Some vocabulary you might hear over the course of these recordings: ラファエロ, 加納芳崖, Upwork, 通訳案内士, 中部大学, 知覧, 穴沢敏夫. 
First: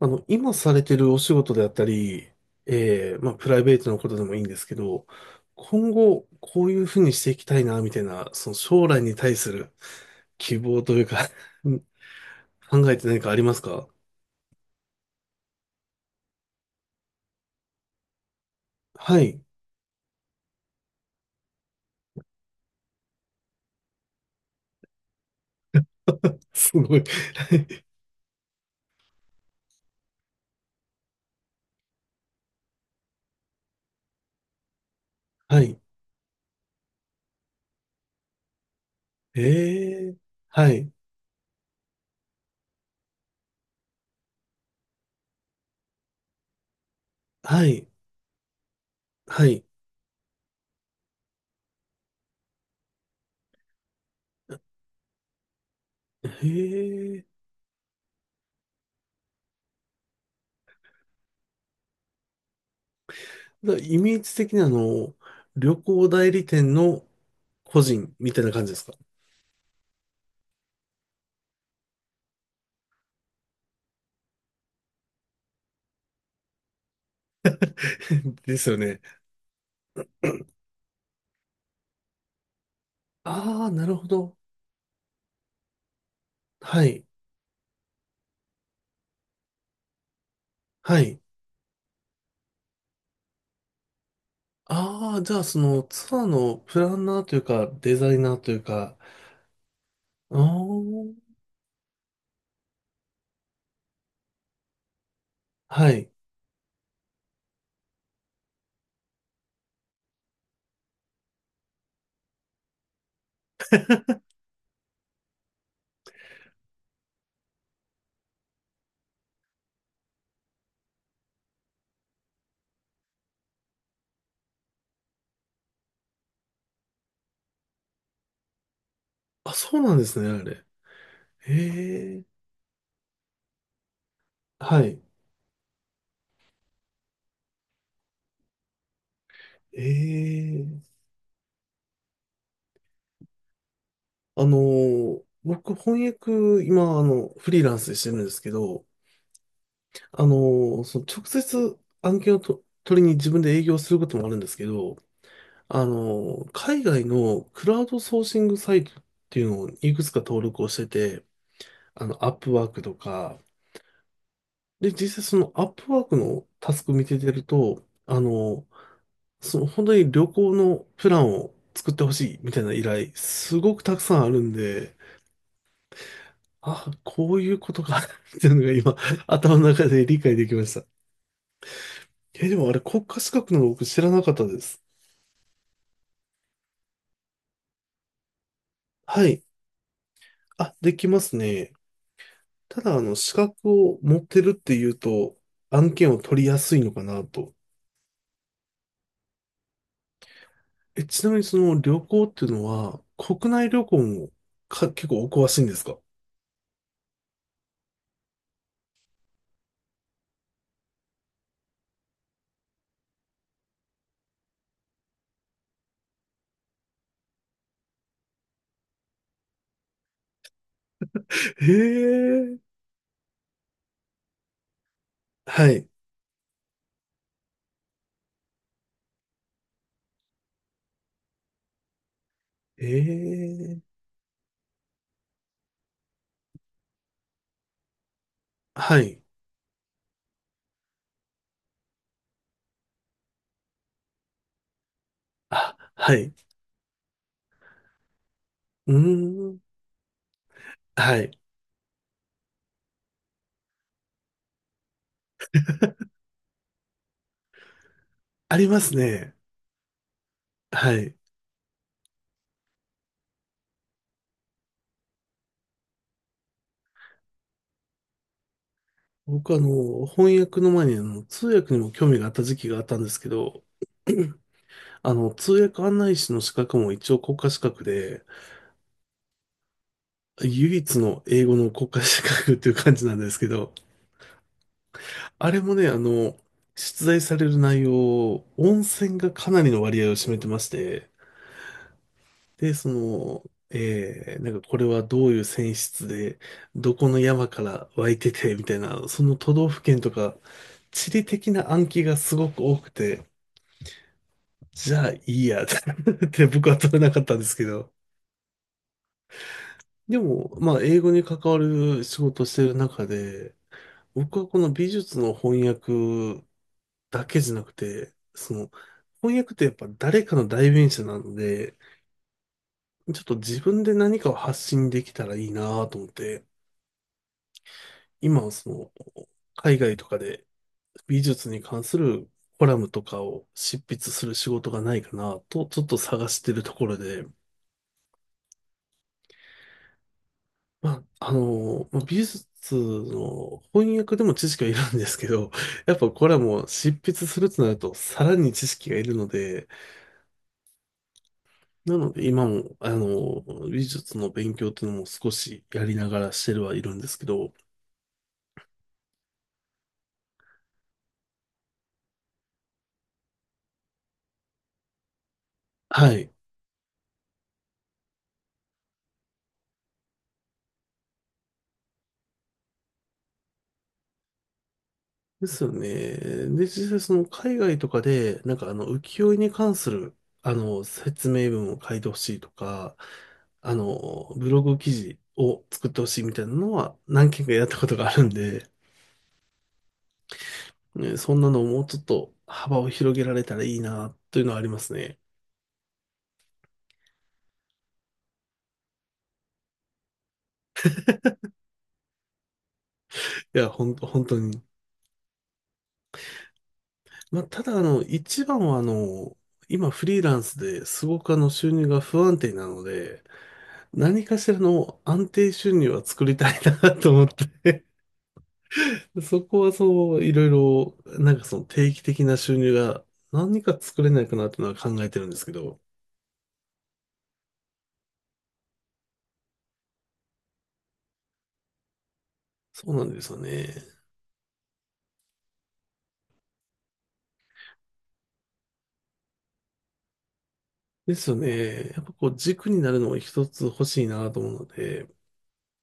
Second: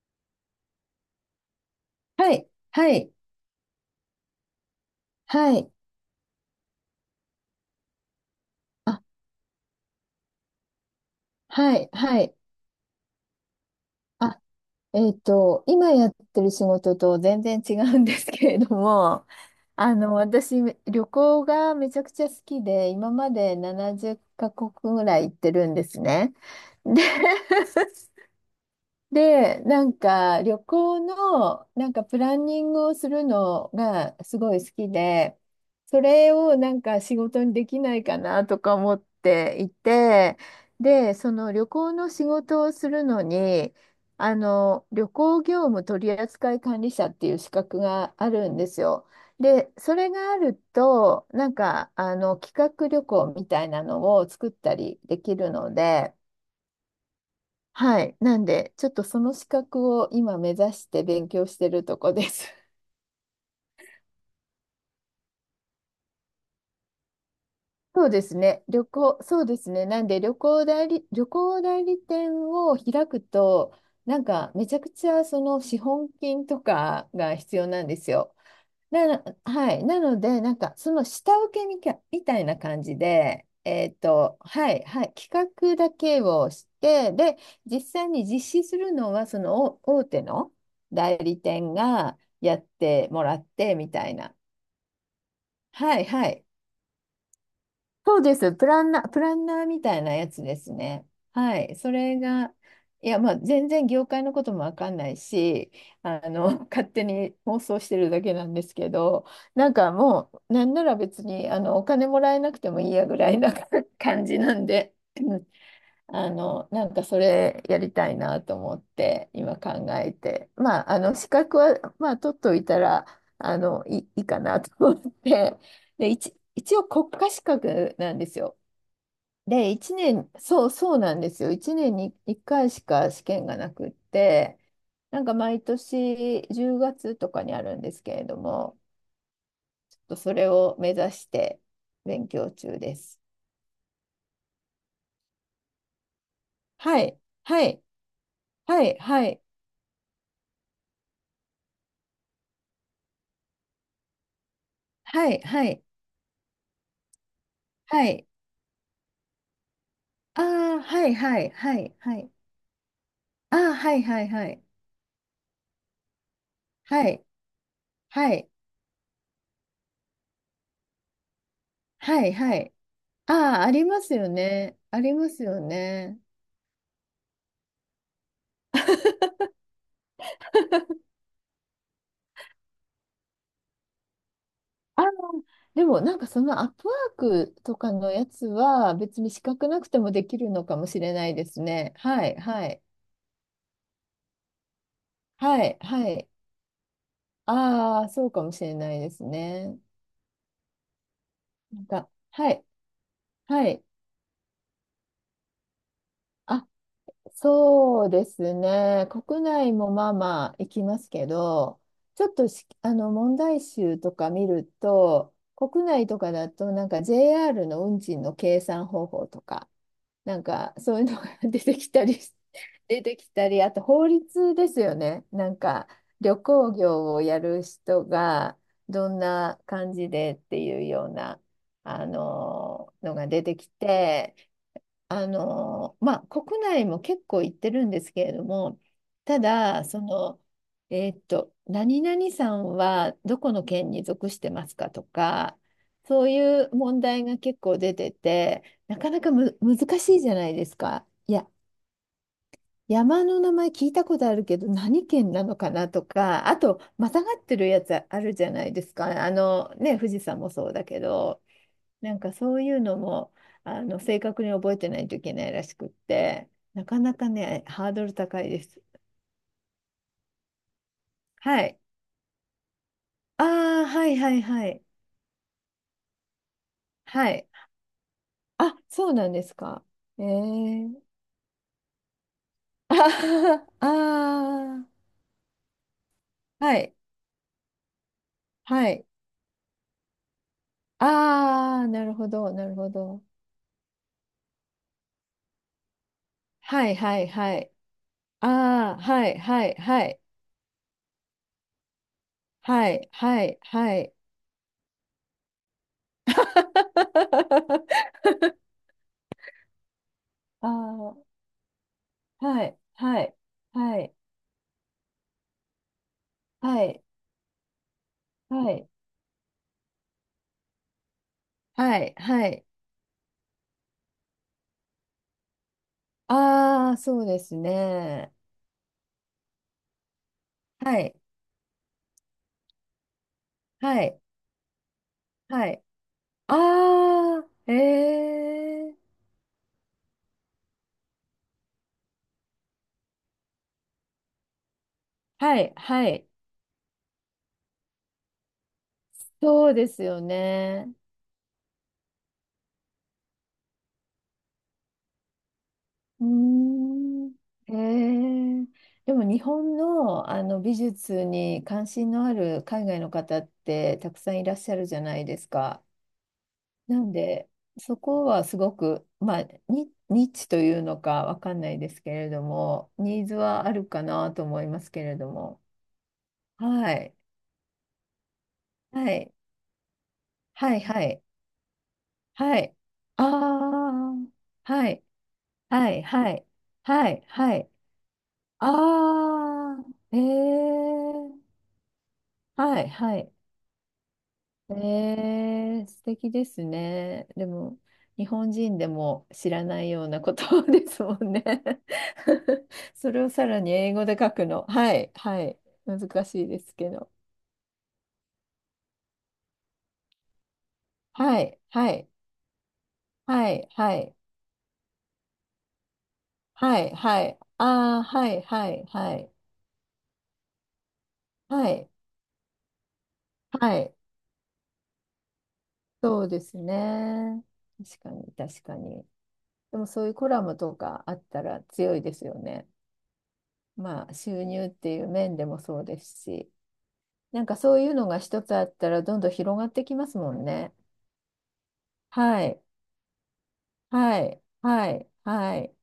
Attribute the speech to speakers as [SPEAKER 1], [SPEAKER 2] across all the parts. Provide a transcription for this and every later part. [SPEAKER 1] 今されてるお仕事であったり、
[SPEAKER 2] はい、はい、
[SPEAKER 1] まあ、プライベートのことでもいいんですけど、
[SPEAKER 2] はい、
[SPEAKER 1] 今後、こういうふうにしていきたいな、みたいな、その将
[SPEAKER 2] あ、
[SPEAKER 1] 来に対する希望というか う
[SPEAKER 2] は
[SPEAKER 1] ん、
[SPEAKER 2] い、はい。
[SPEAKER 1] 考えて何かありますか？
[SPEAKER 2] あ、今やってる仕事と全然違うんですけれど
[SPEAKER 1] は
[SPEAKER 2] も、
[SPEAKER 1] い。
[SPEAKER 2] 私、旅行がめちゃくちゃ好きで、今まで70カ国ぐらい行ってるんですね。
[SPEAKER 1] すご
[SPEAKER 2] で、
[SPEAKER 1] い。
[SPEAKER 2] で、なんか旅行のなんかプランニングをするのがすごい好きで、
[SPEAKER 1] はい。
[SPEAKER 2] それをなんか仕事にできないかなとか思ってい
[SPEAKER 1] えー、
[SPEAKER 2] て、
[SPEAKER 1] はい。
[SPEAKER 2] で、その旅行の仕事をするのに、あの旅行業務取扱管理者っていう資
[SPEAKER 1] は
[SPEAKER 2] 格
[SPEAKER 1] い。
[SPEAKER 2] があるんですよ。
[SPEAKER 1] はい。
[SPEAKER 2] で、それがあると、なんかあの企画旅行みたいなのを作ったりできるので、
[SPEAKER 1] へえー。
[SPEAKER 2] はい。なんで、ちょっとその資格を今目指して勉強してるとこです。
[SPEAKER 1] だからイメージ的に旅行代理店の個
[SPEAKER 2] そう
[SPEAKER 1] 人
[SPEAKER 2] で
[SPEAKER 1] み
[SPEAKER 2] す
[SPEAKER 1] たいな
[SPEAKER 2] ね。
[SPEAKER 1] 感じで
[SPEAKER 2] 旅
[SPEAKER 1] すか？
[SPEAKER 2] 行、そうですね。なんで旅行代理店を開くと、なんかめちゃくちゃその資本金とかが必要なんですよ。
[SPEAKER 1] ですよね。
[SPEAKER 2] はい。なので、なんか、その下請けみたいな感じで、
[SPEAKER 1] ああ、なるほど。
[SPEAKER 2] はい、はい、企画だけをし
[SPEAKER 1] はい。
[SPEAKER 2] て、で、実際に実施するのは、その大手の
[SPEAKER 1] は
[SPEAKER 2] 代
[SPEAKER 1] い。
[SPEAKER 2] 理店がやってもらって、みたいな。
[SPEAKER 1] ああ、じゃあその
[SPEAKER 2] はい、
[SPEAKER 1] ツアー
[SPEAKER 2] はい。
[SPEAKER 1] のプランナーというか、デザ
[SPEAKER 2] そ
[SPEAKER 1] イ
[SPEAKER 2] う
[SPEAKER 1] ナ
[SPEAKER 2] で
[SPEAKER 1] ーと
[SPEAKER 2] す。
[SPEAKER 1] いう
[SPEAKER 2] プラン
[SPEAKER 1] か。
[SPEAKER 2] ナー、プランナーみたいなや
[SPEAKER 1] あ
[SPEAKER 2] つ
[SPEAKER 1] あ、
[SPEAKER 2] ですね。はい。それが、いや、まあ、全然業界のこともわかんないし、
[SPEAKER 1] はい。
[SPEAKER 2] あの、勝手に妄想してるだけなんですけど、なんかもう、なんなら別に、お金もらえなくてもいいやぐらいな 感じなんでなんかそれやりたいなと思って今考えて、まあ、あの資格は、まあ、取っといたらいいかなと思って、で、一応国家資格なんですよ。
[SPEAKER 1] あ、
[SPEAKER 2] で、
[SPEAKER 1] そう
[SPEAKER 2] 1
[SPEAKER 1] なんですね、
[SPEAKER 2] 年、
[SPEAKER 1] あれ。
[SPEAKER 2] そう、そうなんですよ。1年
[SPEAKER 1] へ
[SPEAKER 2] に
[SPEAKER 1] え、
[SPEAKER 2] 1回しか試験がなくって、
[SPEAKER 1] はい。
[SPEAKER 2] なんか毎年10月とかにあるんですけれども、
[SPEAKER 1] え
[SPEAKER 2] ちょっとそれを目
[SPEAKER 1] え、
[SPEAKER 2] 指して勉強中です。
[SPEAKER 1] 僕、翻訳、今、
[SPEAKER 2] はい、
[SPEAKER 1] フリ
[SPEAKER 2] は
[SPEAKER 1] ーラン
[SPEAKER 2] い、
[SPEAKER 1] スでしてるんですけ
[SPEAKER 2] は
[SPEAKER 1] ど、
[SPEAKER 2] い、はい、
[SPEAKER 1] あのその直接案件をと取りに自分で営業することもあるんですけど、
[SPEAKER 2] はい、はい。
[SPEAKER 1] 海外のクラウド
[SPEAKER 2] は
[SPEAKER 1] ソー
[SPEAKER 2] い、
[SPEAKER 1] シングサイトっていうのをいくつか
[SPEAKER 2] あ
[SPEAKER 1] 登録をし
[SPEAKER 2] あ、
[SPEAKER 1] て
[SPEAKER 2] はい
[SPEAKER 1] て、
[SPEAKER 2] はいはいは
[SPEAKER 1] ア
[SPEAKER 2] い。
[SPEAKER 1] ップワークとか。
[SPEAKER 2] ああ、はいはいはい。
[SPEAKER 1] で、実際そのアップワークのタスク見
[SPEAKER 2] は
[SPEAKER 1] て
[SPEAKER 2] い
[SPEAKER 1] てると、
[SPEAKER 2] はい
[SPEAKER 1] その本当に旅行のプランを作ってほ
[SPEAKER 2] はい
[SPEAKER 1] しいみ
[SPEAKER 2] は
[SPEAKER 1] たいな
[SPEAKER 2] い。
[SPEAKER 1] 依頼、
[SPEAKER 2] あ
[SPEAKER 1] す
[SPEAKER 2] あ、あ
[SPEAKER 1] ごく
[SPEAKER 2] り
[SPEAKER 1] たく
[SPEAKER 2] ます
[SPEAKER 1] さん
[SPEAKER 2] よ
[SPEAKER 1] あるん
[SPEAKER 2] ね。
[SPEAKER 1] で、
[SPEAKER 2] ありますよね。
[SPEAKER 1] あ、こういうことか っていうのが今、頭の中で理解できました。え、でもあれ国家資格なの僕知らなかったです。
[SPEAKER 2] あのでもなんかそのアップワークとかのやつは別
[SPEAKER 1] は
[SPEAKER 2] に資
[SPEAKER 1] い。
[SPEAKER 2] 格なくてもできるの
[SPEAKER 1] あ、
[SPEAKER 2] かも
[SPEAKER 1] で
[SPEAKER 2] し
[SPEAKER 1] き
[SPEAKER 2] れ
[SPEAKER 1] ま
[SPEAKER 2] ない
[SPEAKER 1] す
[SPEAKER 2] です
[SPEAKER 1] ね。
[SPEAKER 2] ね。はいは
[SPEAKER 1] た
[SPEAKER 2] い
[SPEAKER 1] だ、資格を持ってるっていうと、
[SPEAKER 2] はい
[SPEAKER 1] 案
[SPEAKER 2] は
[SPEAKER 1] 件を
[SPEAKER 2] い。
[SPEAKER 1] 取りやすいのかなと。
[SPEAKER 2] ああ、そうかもしれないですね。
[SPEAKER 1] え、ちなみにその
[SPEAKER 2] なん
[SPEAKER 1] 旅
[SPEAKER 2] か、
[SPEAKER 1] 行ってい
[SPEAKER 2] は
[SPEAKER 1] う
[SPEAKER 2] い
[SPEAKER 1] のは、国
[SPEAKER 2] は
[SPEAKER 1] 内旅
[SPEAKER 2] い。
[SPEAKER 1] 行もか、結構お詳しいんですか？
[SPEAKER 2] あ、そうですね。国内もまあまあ行きますけど、ちょっとし、あの問題集とか見ると、国内とかだとなんか JR の運賃の計算方法とか、なんかそういうのが 出
[SPEAKER 1] へ
[SPEAKER 2] てきたりし、
[SPEAKER 1] え、
[SPEAKER 2] 出てきたり、あと法律ですよね。なん
[SPEAKER 1] はい。
[SPEAKER 2] か旅行業をやる人がどんな感じでっていうような、あの
[SPEAKER 1] え
[SPEAKER 2] のが出てき
[SPEAKER 1] え、
[SPEAKER 2] て、まあ、国内も結構行ってるんですけれども、
[SPEAKER 1] はい。
[SPEAKER 2] ただ、何々さんはどこの県に属してますかとか、
[SPEAKER 1] あ、は
[SPEAKER 2] そう
[SPEAKER 1] い。
[SPEAKER 2] いう問題が結構出てて、
[SPEAKER 1] うー
[SPEAKER 2] なかなか
[SPEAKER 1] ん、
[SPEAKER 2] 難しいじゃないですか。
[SPEAKER 1] は
[SPEAKER 2] い
[SPEAKER 1] い。
[SPEAKER 2] や、山の名前聞いたことあるけど、何県なのかなとか、あと、またがってるやつあるじゃ
[SPEAKER 1] あ
[SPEAKER 2] な
[SPEAKER 1] り
[SPEAKER 2] い
[SPEAKER 1] ま
[SPEAKER 2] です
[SPEAKER 1] す
[SPEAKER 2] か。
[SPEAKER 1] ね。
[SPEAKER 2] ね、富士山もそうだ
[SPEAKER 1] は
[SPEAKER 2] け
[SPEAKER 1] い。
[SPEAKER 2] ど。なんかそういうのも正確に覚えてないといけないらしくって、なかなかね、ハードル高いです。
[SPEAKER 1] 僕翻訳の前に通
[SPEAKER 2] は
[SPEAKER 1] 訳
[SPEAKER 2] い。
[SPEAKER 1] にも興味があった時期があったんですけ
[SPEAKER 2] あ
[SPEAKER 1] ど、
[SPEAKER 2] あ、はいはいはい。
[SPEAKER 1] 通訳案内士の資格も一応
[SPEAKER 2] は
[SPEAKER 1] 国
[SPEAKER 2] い。
[SPEAKER 1] 家資格で、
[SPEAKER 2] あ、そうなんですか。ええ
[SPEAKER 1] 唯一
[SPEAKER 2] ー、
[SPEAKER 1] の英語の国家資格っていう
[SPEAKER 2] あ
[SPEAKER 1] 感じなんですけ
[SPEAKER 2] ー、
[SPEAKER 1] ど、
[SPEAKER 2] あー、
[SPEAKER 1] あれもね、
[SPEAKER 2] はい。
[SPEAKER 1] 出題される内容、温
[SPEAKER 2] はい。
[SPEAKER 1] 泉がかなりの割合を占めてまして、
[SPEAKER 2] ああ、なるほど、な
[SPEAKER 1] で、
[SPEAKER 2] るほど。
[SPEAKER 1] なんかこれはどういう泉質で、
[SPEAKER 2] は
[SPEAKER 1] ど
[SPEAKER 2] い
[SPEAKER 1] こ
[SPEAKER 2] は
[SPEAKER 1] の
[SPEAKER 2] い
[SPEAKER 1] 山
[SPEAKER 2] は
[SPEAKER 1] か
[SPEAKER 2] い。
[SPEAKER 1] ら湧いて
[SPEAKER 2] あ
[SPEAKER 1] て、みたい
[SPEAKER 2] あ、
[SPEAKER 1] な、そ
[SPEAKER 2] は
[SPEAKER 1] の
[SPEAKER 2] い
[SPEAKER 1] 都
[SPEAKER 2] は
[SPEAKER 1] 道
[SPEAKER 2] い
[SPEAKER 1] 府県
[SPEAKER 2] は
[SPEAKER 1] と
[SPEAKER 2] い。
[SPEAKER 1] か、地理的な暗記がすごく多
[SPEAKER 2] は
[SPEAKER 1] く
[SPEAKER 2] い
[SPEAKER 1] て、
[SPEAKER 2] はいはい。
[SPEAKER 1] じゃあいいや って僕は取れなかったんですけど。でも、
[SPEAKER 2] あ
[SPEAKER 1] まあ、英語に
[SPEAKER 2] あ、
[SPEAKER 1] 関わる仕事をして
[SPEAKER 2] は
[SPEAKER 1] る
[SPEAKER 2] い
[SPEAKER 1] 中
[SPEAKER 2] はい
[SPEAKER 1] で、
[SPEAKER 2] はい。
[SPEAKER 1] 僕はこの美術の翻訳
[SPEAKER 2] はい。
[SPEAKER 1] だけじゃなくて、
[SPEAKER 2] はい、
[SPEAKER 1] 翻訳ってやっぱ誰かの代弁者なので、
[SPEAKER 2] はい、はい。
[SPEAKER 1] ちょっと自分で何かを発信できたらいいなと思って、
[SPEAKER 2] ああ、そうですね。
[SPEAKER 1] 今、海外とかで
[SPEAKER 2] はい、
[SPEAKER 1] 美術に関するコラムとかを執筆
[SPEAKER 2] はい、
[SPEAKER 1] する仕事がないかなと、
[SPEAKER 2] は
[SPEAKER 1] ちょ
[SPEAKER 2] い。
[SPEAKER 1] っと探してるところで、
[SPEAKER 2] ああ、ええ、
[SPEAKER 1] まあ、まあ美術の翻訳でも知識はいるんですけど、
[SPEAKER 2] はい、
[SPEAKER 1] やっ
[SPEAKER 2] は
[SPEAKER 1] ぱ
[SPEAKER 2] い。
[SPEAKER 1] コラムを執筆するとなると、さらに知識がいるので、
[SPEAKER 2] そうですよね。
[SPEAKER 1] なので今も、美術の勉強っていうのも少しやりなが
[SPEAKER 2] うー
[SPEAKER 1] らしてるはいるんですけ
[SPEAKER 2] ん。
[SPEAKER 1] ど、
[SPEAKER 2] ええ、でも日本の、あの美術に関心のある海外の方ってたくさんいらっしゃるじゃないですか。
[SPEAKER 1] はい。
[SPEAKER 2] なんで、そこはすごく、まあ、ニッチというのかわかんないですけれども、ニーズはあるかなと思いますけれど
[SPEAKER 1] で
[SPEAKER 2] も。
[SPEAKER 1] すよね。で、実
[SPEAKER 2] は
[SPEAKER 1] 際そ
[SPEAKER 2] い。
[SPEAKER 1] の海外とかで、なんか浮
[SPEAKER 2] はい。
[SPEAKER 1] 世絵に関する、
[SPEAKER 2] はい。はい。
[SPEAKER 1] 説明文を書いてほしいと
[SPEAKER 2] はい。
[SPEAKER 1] か、
[SPEAKER 2] ああ。
[SPEAKER 1] ブログ
[SPEAKER 2] は
[SPEAKER 1] 記
[SPEAKER 2] い。
[SPEAKER 1] 事を作
[SPEAKER 2] は
[SPEAKER 1] って
[SPEAKER 2] い。
[SPEAKER 1] ほしい
[SPEAKER 2] は
[SPEAKER 1] みたい
[SPEAKER 2] い。
[SPEAKER 1] なのは
[SPEAKER 2] はい。
[SPEAKER 1] 何件か
[SPEAKER 2] は
[SPEAKER 1] やっ
[SPEAKER 2] い。
[SPEAKER 1] たことがあるん
[SPEAKER 2] あ
[SPEAKER 1] で、
[SPEAKER 2] あ。え
[SPEAKER 1] ね、そん
[SPEAKER 2] え。
[SPEAKER 1] なのをもうちょっと幅
[SPEAKER 2] は
[SPEAKER 1] を
[SPEAKER 2] い。
[SPEAKER 1] 広
[SPEAKER 2] は
[SPEAKER 1] げ
[SPEAKER 2] い。
[SPEAKER 1] られたらいいな、というのはありますね。
[SPEAKER 2] えー、素敵ですね。でも、日本人でも知らないようなことですもんね。それをさ
[SPEAKER 1] い
[SPEAKER 2] ら
[SPEAKER 1] や、
[SPEAKER 2] に
[SPEAKER 1] ほ
[SPEAKER 2] 英
[SPEAKER 1] ん
[SPEAKER 2] 語
[SPEAKER 1] と、
[SPEAKER 2] で
[SPEAKER 1] 本
[SPEAKER 2] 書
[SPEAKER 1] 当
[SPEAKER 2] く
[SPEAKER 1] に。
[SPEAKER 2] の。はい、はい。難しいですけど。
[SPEAKER 1] まあ、ただ、一番は、今フリーランスですごく
[SPEAKER 2] はい、
[SPEAKER 1] 収入
[SPEAKER 2] は
[SPEAKER 1] が
[SPEAKER 2] い、
[SPEAKER 1] 不安定なので、
[SPEAKER 2] はい、はい、
[SPEAKER 1] 何かしらの安定収入は作りたい
[SPEAKER 2] は
[SPEAKER 1] な
[SPEAKER 2] い、
[SPEAKER 1] と
[SPEAKER 2] は
[SPEAKER 1] 思っ
[SPEAKER 2] い。
[SPEAKER 1] て、
[SPEAKER 2] ああ、はい、はい、はい、
[SPEAKER 1] そこはそう、いろいろ、なんかその
[SPEAKER 2] はい、
[SPEAKER 1] 定期的な収入が何
[SPEAKER 2] は
[SPEAKER 1] か
[SPEAKER 2] い。
[SPEAKER 1] 作れないかなっていうのは考えてるんですけど、
[SPEAKER 2] そうですね。確かに、確かに。でもそういうコラムとかあったら強いですよね。
[SPEAKER 1] そうなんですよね。
[SPEAKER 2] まあ、収入っていう面でもそうですし。なんかそういうのが一つあったらどんどん広がってきますもんね。
[SPEAKER 1] ですよね。やっぱこう
[SPEAKER 2] はい。
[SPEAKER 1] 軸になるのも一つ欲しい
[SPEAKER 2] は
[SPEAKER 1] なと
[SPEAKER 2] い。
[SPEAKER 1] 思うの
[SPEAKER 2] はい。
[SPEAKER 1] で、
[SPEAKER 2] はい。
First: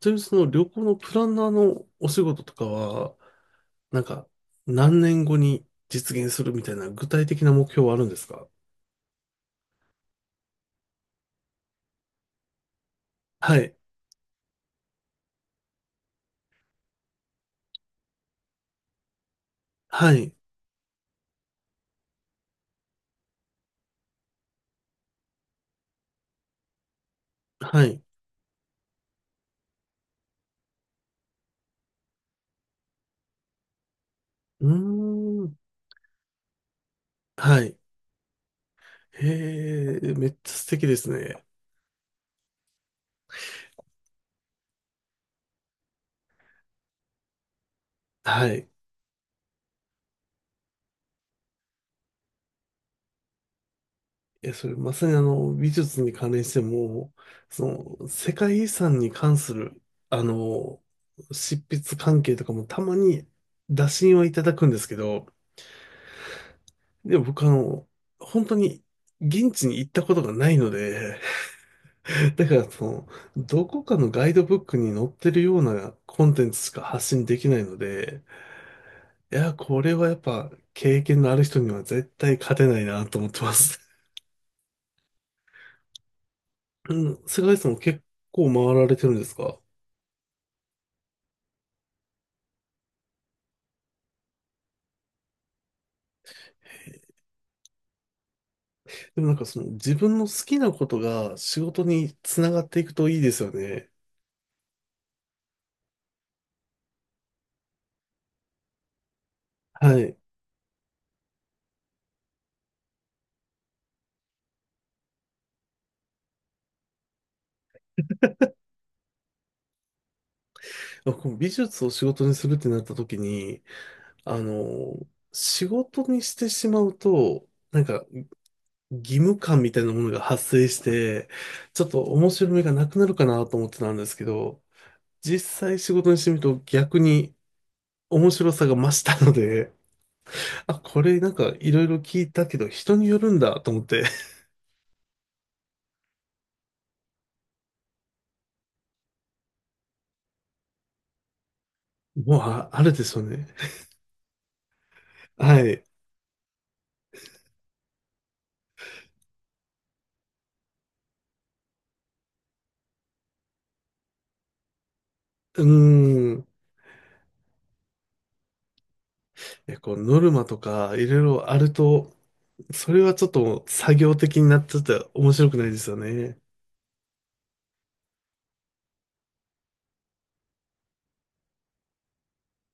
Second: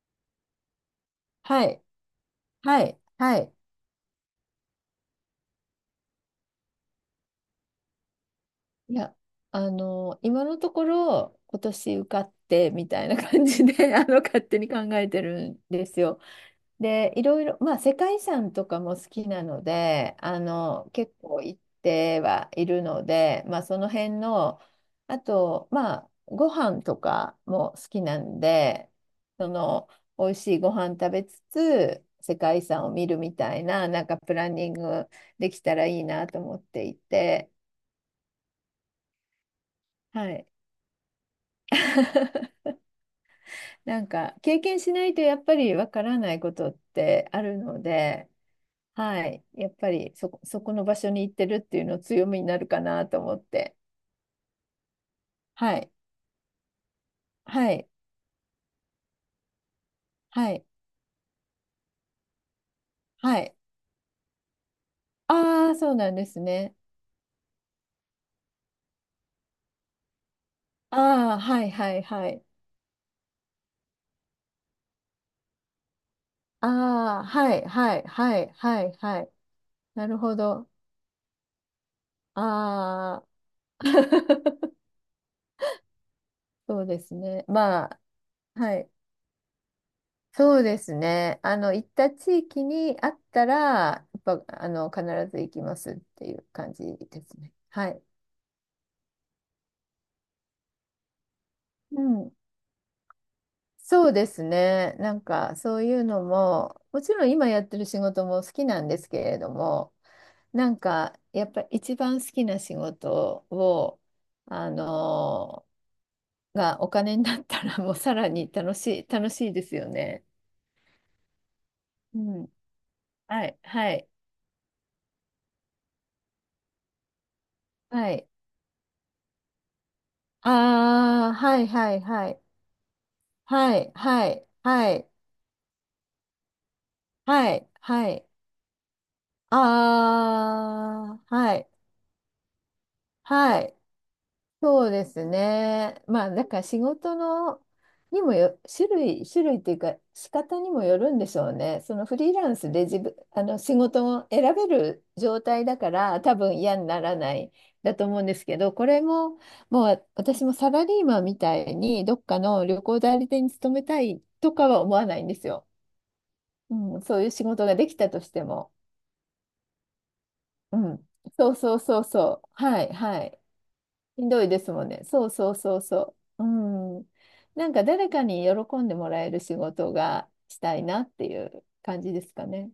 [SPEAKER 1] ちなみにその旅行のプランナー
[SPEAKER 2] はい。
[SPEAKER 1] のお仕事とか
[SPEAKER 2] はい。
[SPEAKER 1] は、
[SPEAKER 2] はい。
[SPEAKER 1] なんか何年後に実現するみたいな具体的な目標はあるんですか？
[SPEAKER 2] いや、今のところ今年受かってみたいな感
[SPEAKER 1] は
[SPEAKER 2] じで、
[SPEAKER 1] い。
[SPEAKER 2] 勝手に考えてるんですよ。で、いろいろ、まあ、世界遺産とかも好きなの
[SPEAKER 1] は
[SPEAKER 2] で、
[SPEAKER 1] い。
[SPEAKER 2] 結構行ってはいるので、まあ、その辺の、あと、まあ、ご飯とかも好
[SPEAKER 1] は
[SPEAKER 2] き
[SPEAKER 1] い。
[SPEAKER 2] なんで、その、美味しいご飯食べつつ、世界遺産を見るみたいな、なんかプラン
[SPEAKER 1] う
[SPEAKER 2] ニング
[SPEAKER 1] ー
[SPEAKER 2] で
[SPEAKER 1] ん。
[SPEAKER 2] きたらいいなと思っていて、
[SPEAKER 1] はい。へえ、め
[SPEAKER 2] は
[SPEAKER 1] っ
[SPEAKER 2] い。
[SPEAKER 1] ちゃ素敵ですね。
[SPEAKER 2] なんか、経験しないとやっぱりわからないことってあるので、
[SPEAKER 1] はい。
[SPEAKER 2] はい。やっぱりそこの場所に行ってるっていうの強みになるかなと思って。
[SPEAKER 1] いや、それまさに美
[SPEAKER 2] はい。
[SPEAKER 1] 術に関連しても、
[SPEAKER 2] はい。
[SPEAKER 1] 世界遺産に関する、あ
[SPEAKER 2] はい。
[SPEAKER 1] の、執筆関係とかもたまに
[SPEAKER 2] はい。
[SPEAKER 1] 打診はいただくんですけど、
[SPEAKER 2] ああ、そうなんですね。
[SPEAKER 1] でも僕本当に現地に行ったことがないので、
[SPEAKER 2] ああ、はいはいは い。
[SPEAKER 1] だからどこかのガイドブックに載ってるようなコンテンツしか発
[SPEAKER 2] あ
[SPEAKER 1] 信
[SPEAKER 2] あ、
[SPEAKER 1] でき
[SPEAKER 2] は
[SPEAKER 1] ない
[SPEAKER 2] い
[SPEAKER 1] の
[SPEAKER 2] はい
[SPEAKER 1] で、
[SPEAKER 2] はいはいはい。
[SPEAKER 1] いや、これ
[SPEAKER 2] な
[SPEAKER 1] はやっ
[SPEAKER 2] るほ
[SPEAKER 1] ぱ
[SPEAKER 2] ど。
[SPEAKER 1] 経験のある人には絶対勝てないなと
[SPEAKER 2] ああ。
[SPEAKER 1] 思ってます。
[SPEAKER 2] そう
[SPEAKER 1] う
[SPEAKER 2] です
[SPEAKER 1] ん、世
[SPEAKER 2] ね。
[SPEAKER 1] 界遺産も
[SPEAKER 2] まあ、
[SPEAKER 1] 結構回
[SPEAKER 2] は
[SPEAKER 1] ら
[SPEAKER 2] い。
[SPEAKER 1] れてるんですか？
[SPEAKER 2] そうですね。行った地域にあったら、やっぱ、必ず行きますっていう感じですね。はい。
[SPEAKER 1] でもなんかその自分の好きなことが仕事
[SPEAKER 2] う
[SPEAKER 1] に
[SPEAKER 2] ん。
[SPEAKER 1] つながっていくといいですよね。
[SPEAKER 2] そうですね。なんかそういうのも、もちろん今やってる仕事も好きなんですけれども、
[SPEAKER 1] はい。
[SPEAKER 2] なんかやっぱり一番好きな仕事を、あのがお金になったらもうさらに楽しい、楽しいですよね。
[SPEAKER 1] こう美術を仕
[SPEAKER 2] う
[SPEAKER 1] 事にす
[SPEAKER 2] ん。
[SPEAKER 1] るってなった時
[SPEAKER 2] はい、
[SPEAKER 1] に、
[SPEAKER 2] はい、
[SPEAKER 1] あの、仕事にしてしまうと、なんか
[SPEAKER 2] はい。
[SPEAKER 1] 義務感みたいなものが発生して、
[SPEAKER 2] ああ、はい、
[SPEAKER 1] ちょっ
[SPEAKER 2] はい、
[SPEAKER 1] と
[SPEAKER 2] は
[SPEAKER 1] 面
[SPEAKER 2] い。
[SPEAKER 1] 白みがなくなるかなと思っ
[SPEAKER 2] は
[SPEAKER 1] てた
[SPEAKER 2] い、
[SPEAKER 1] んですけ
[SPEAKER 2] はい、
[SPEAKER 1] ど、
[SPEAKER 2] はい、
[SPEAKER 1] 実際仕事にしてみると逆に
[SPEAKER 2] はい、はい。
[SPEAKER 1] 面白さが増したので、
[SPEAKER 2] あ
[SPEAKER 1] あ、こ
[SPEAKER 2] あ、
[SPEAKER 1] れなんか
[SPEAKER 2] はい、
[SPEAKER 1] いろいろ聞いたけど人によるんだ
[SPEAKER 2] は
[SPEAKER 1] と
[SPEAKER 2] い。
[SPEAKER 1] 思って、
[SPEAKER 2] そうですね。まあ、だから仕事のにもよ、種類っていうか、仕方にもよるんでしょうね。その フリー
[SPEAKER 1] もう
[SPEAKER 2] ラン
[SPEAKER 1] あ、
[SPEAKER 2] ス
[SPEAKER 1] あ
[SPEAKER 2] で
[SPEAKER 1] る
[SPEAKER 2] 自
[SPEAKER 1] で
[SPEAKER 2] 分、
[SPEAKER 1] しょう
[SPEAKER 2] あ
[SPEAKER 1] ね。
[SPEAKER 2] の仕事を選べる状
[SPEAKER 1] は
[SPEAKER 2] 態
[SPEAKER 1] い。
[SPEAKER 2] だ
[SPEAKER 1] う
[SPEAKER 2] から、多分嫌にならないだと思うんですけど、これも、もう私もサラリーマンみたいに、どっかの旅行代理店に勤めたいとかは思わないんです
[SPEAKER 1] ー
[SPEAKER 2] よ。
[SPEAKER 1] ん。
[SPEAKER 2] うん、そういう仕事ができたとしても。
[SPEAKER 1] え、こう、ノルマと
[SPEAKER 2] う
[SPEAKER 1] か、い
[SPEAKER 2] ん、
[SPEAKER 1] ろいろ
[SPEAKER 2] そう
[SPEAKER 1] ある
[SPEAKER 2] そうそう
[SPEAKER 1] と、
[SPEAKER 2] そう。は
[SPEAKER 1] そ
[SPEAKER 2] い
[SPEAKER 1] れは
[SPEAKER 2] は
[SPEAKER 1] ちょっ
[SPEAKER 2] い。
[SPEAKER 1] と作業
[SPEAKER 2] しん
[SPEAKER 1] 的
[SPEAKER 2] ど
[SPEAKER 1] に
[SPEAKER 2] い
[SPEAKER 1] な
[SPEAKER 2] で
[SPEAKER 1] っ
[SPEAKER 2] す
[SPEAKER 1] ちゃっ
[SPEAKER 2] もんね。
[SPEAKER 1] て
[SPEAKER 2] そう
[SPEAKER 1] 面白
[SPEAKER 2] そう
[SPEAKER 1] くない
[SPEAKER 2] そ
[SPEAKER 1] で
[SPEAKER 2] う
[SPEAKER 1] すよ
[SPEAKER 2] そ
[SPEAKER 1] ね。
[SPEAKER 2] う。うん。なんか誰かに喜んでもらえる仕事がしたいなっていう感じですかね。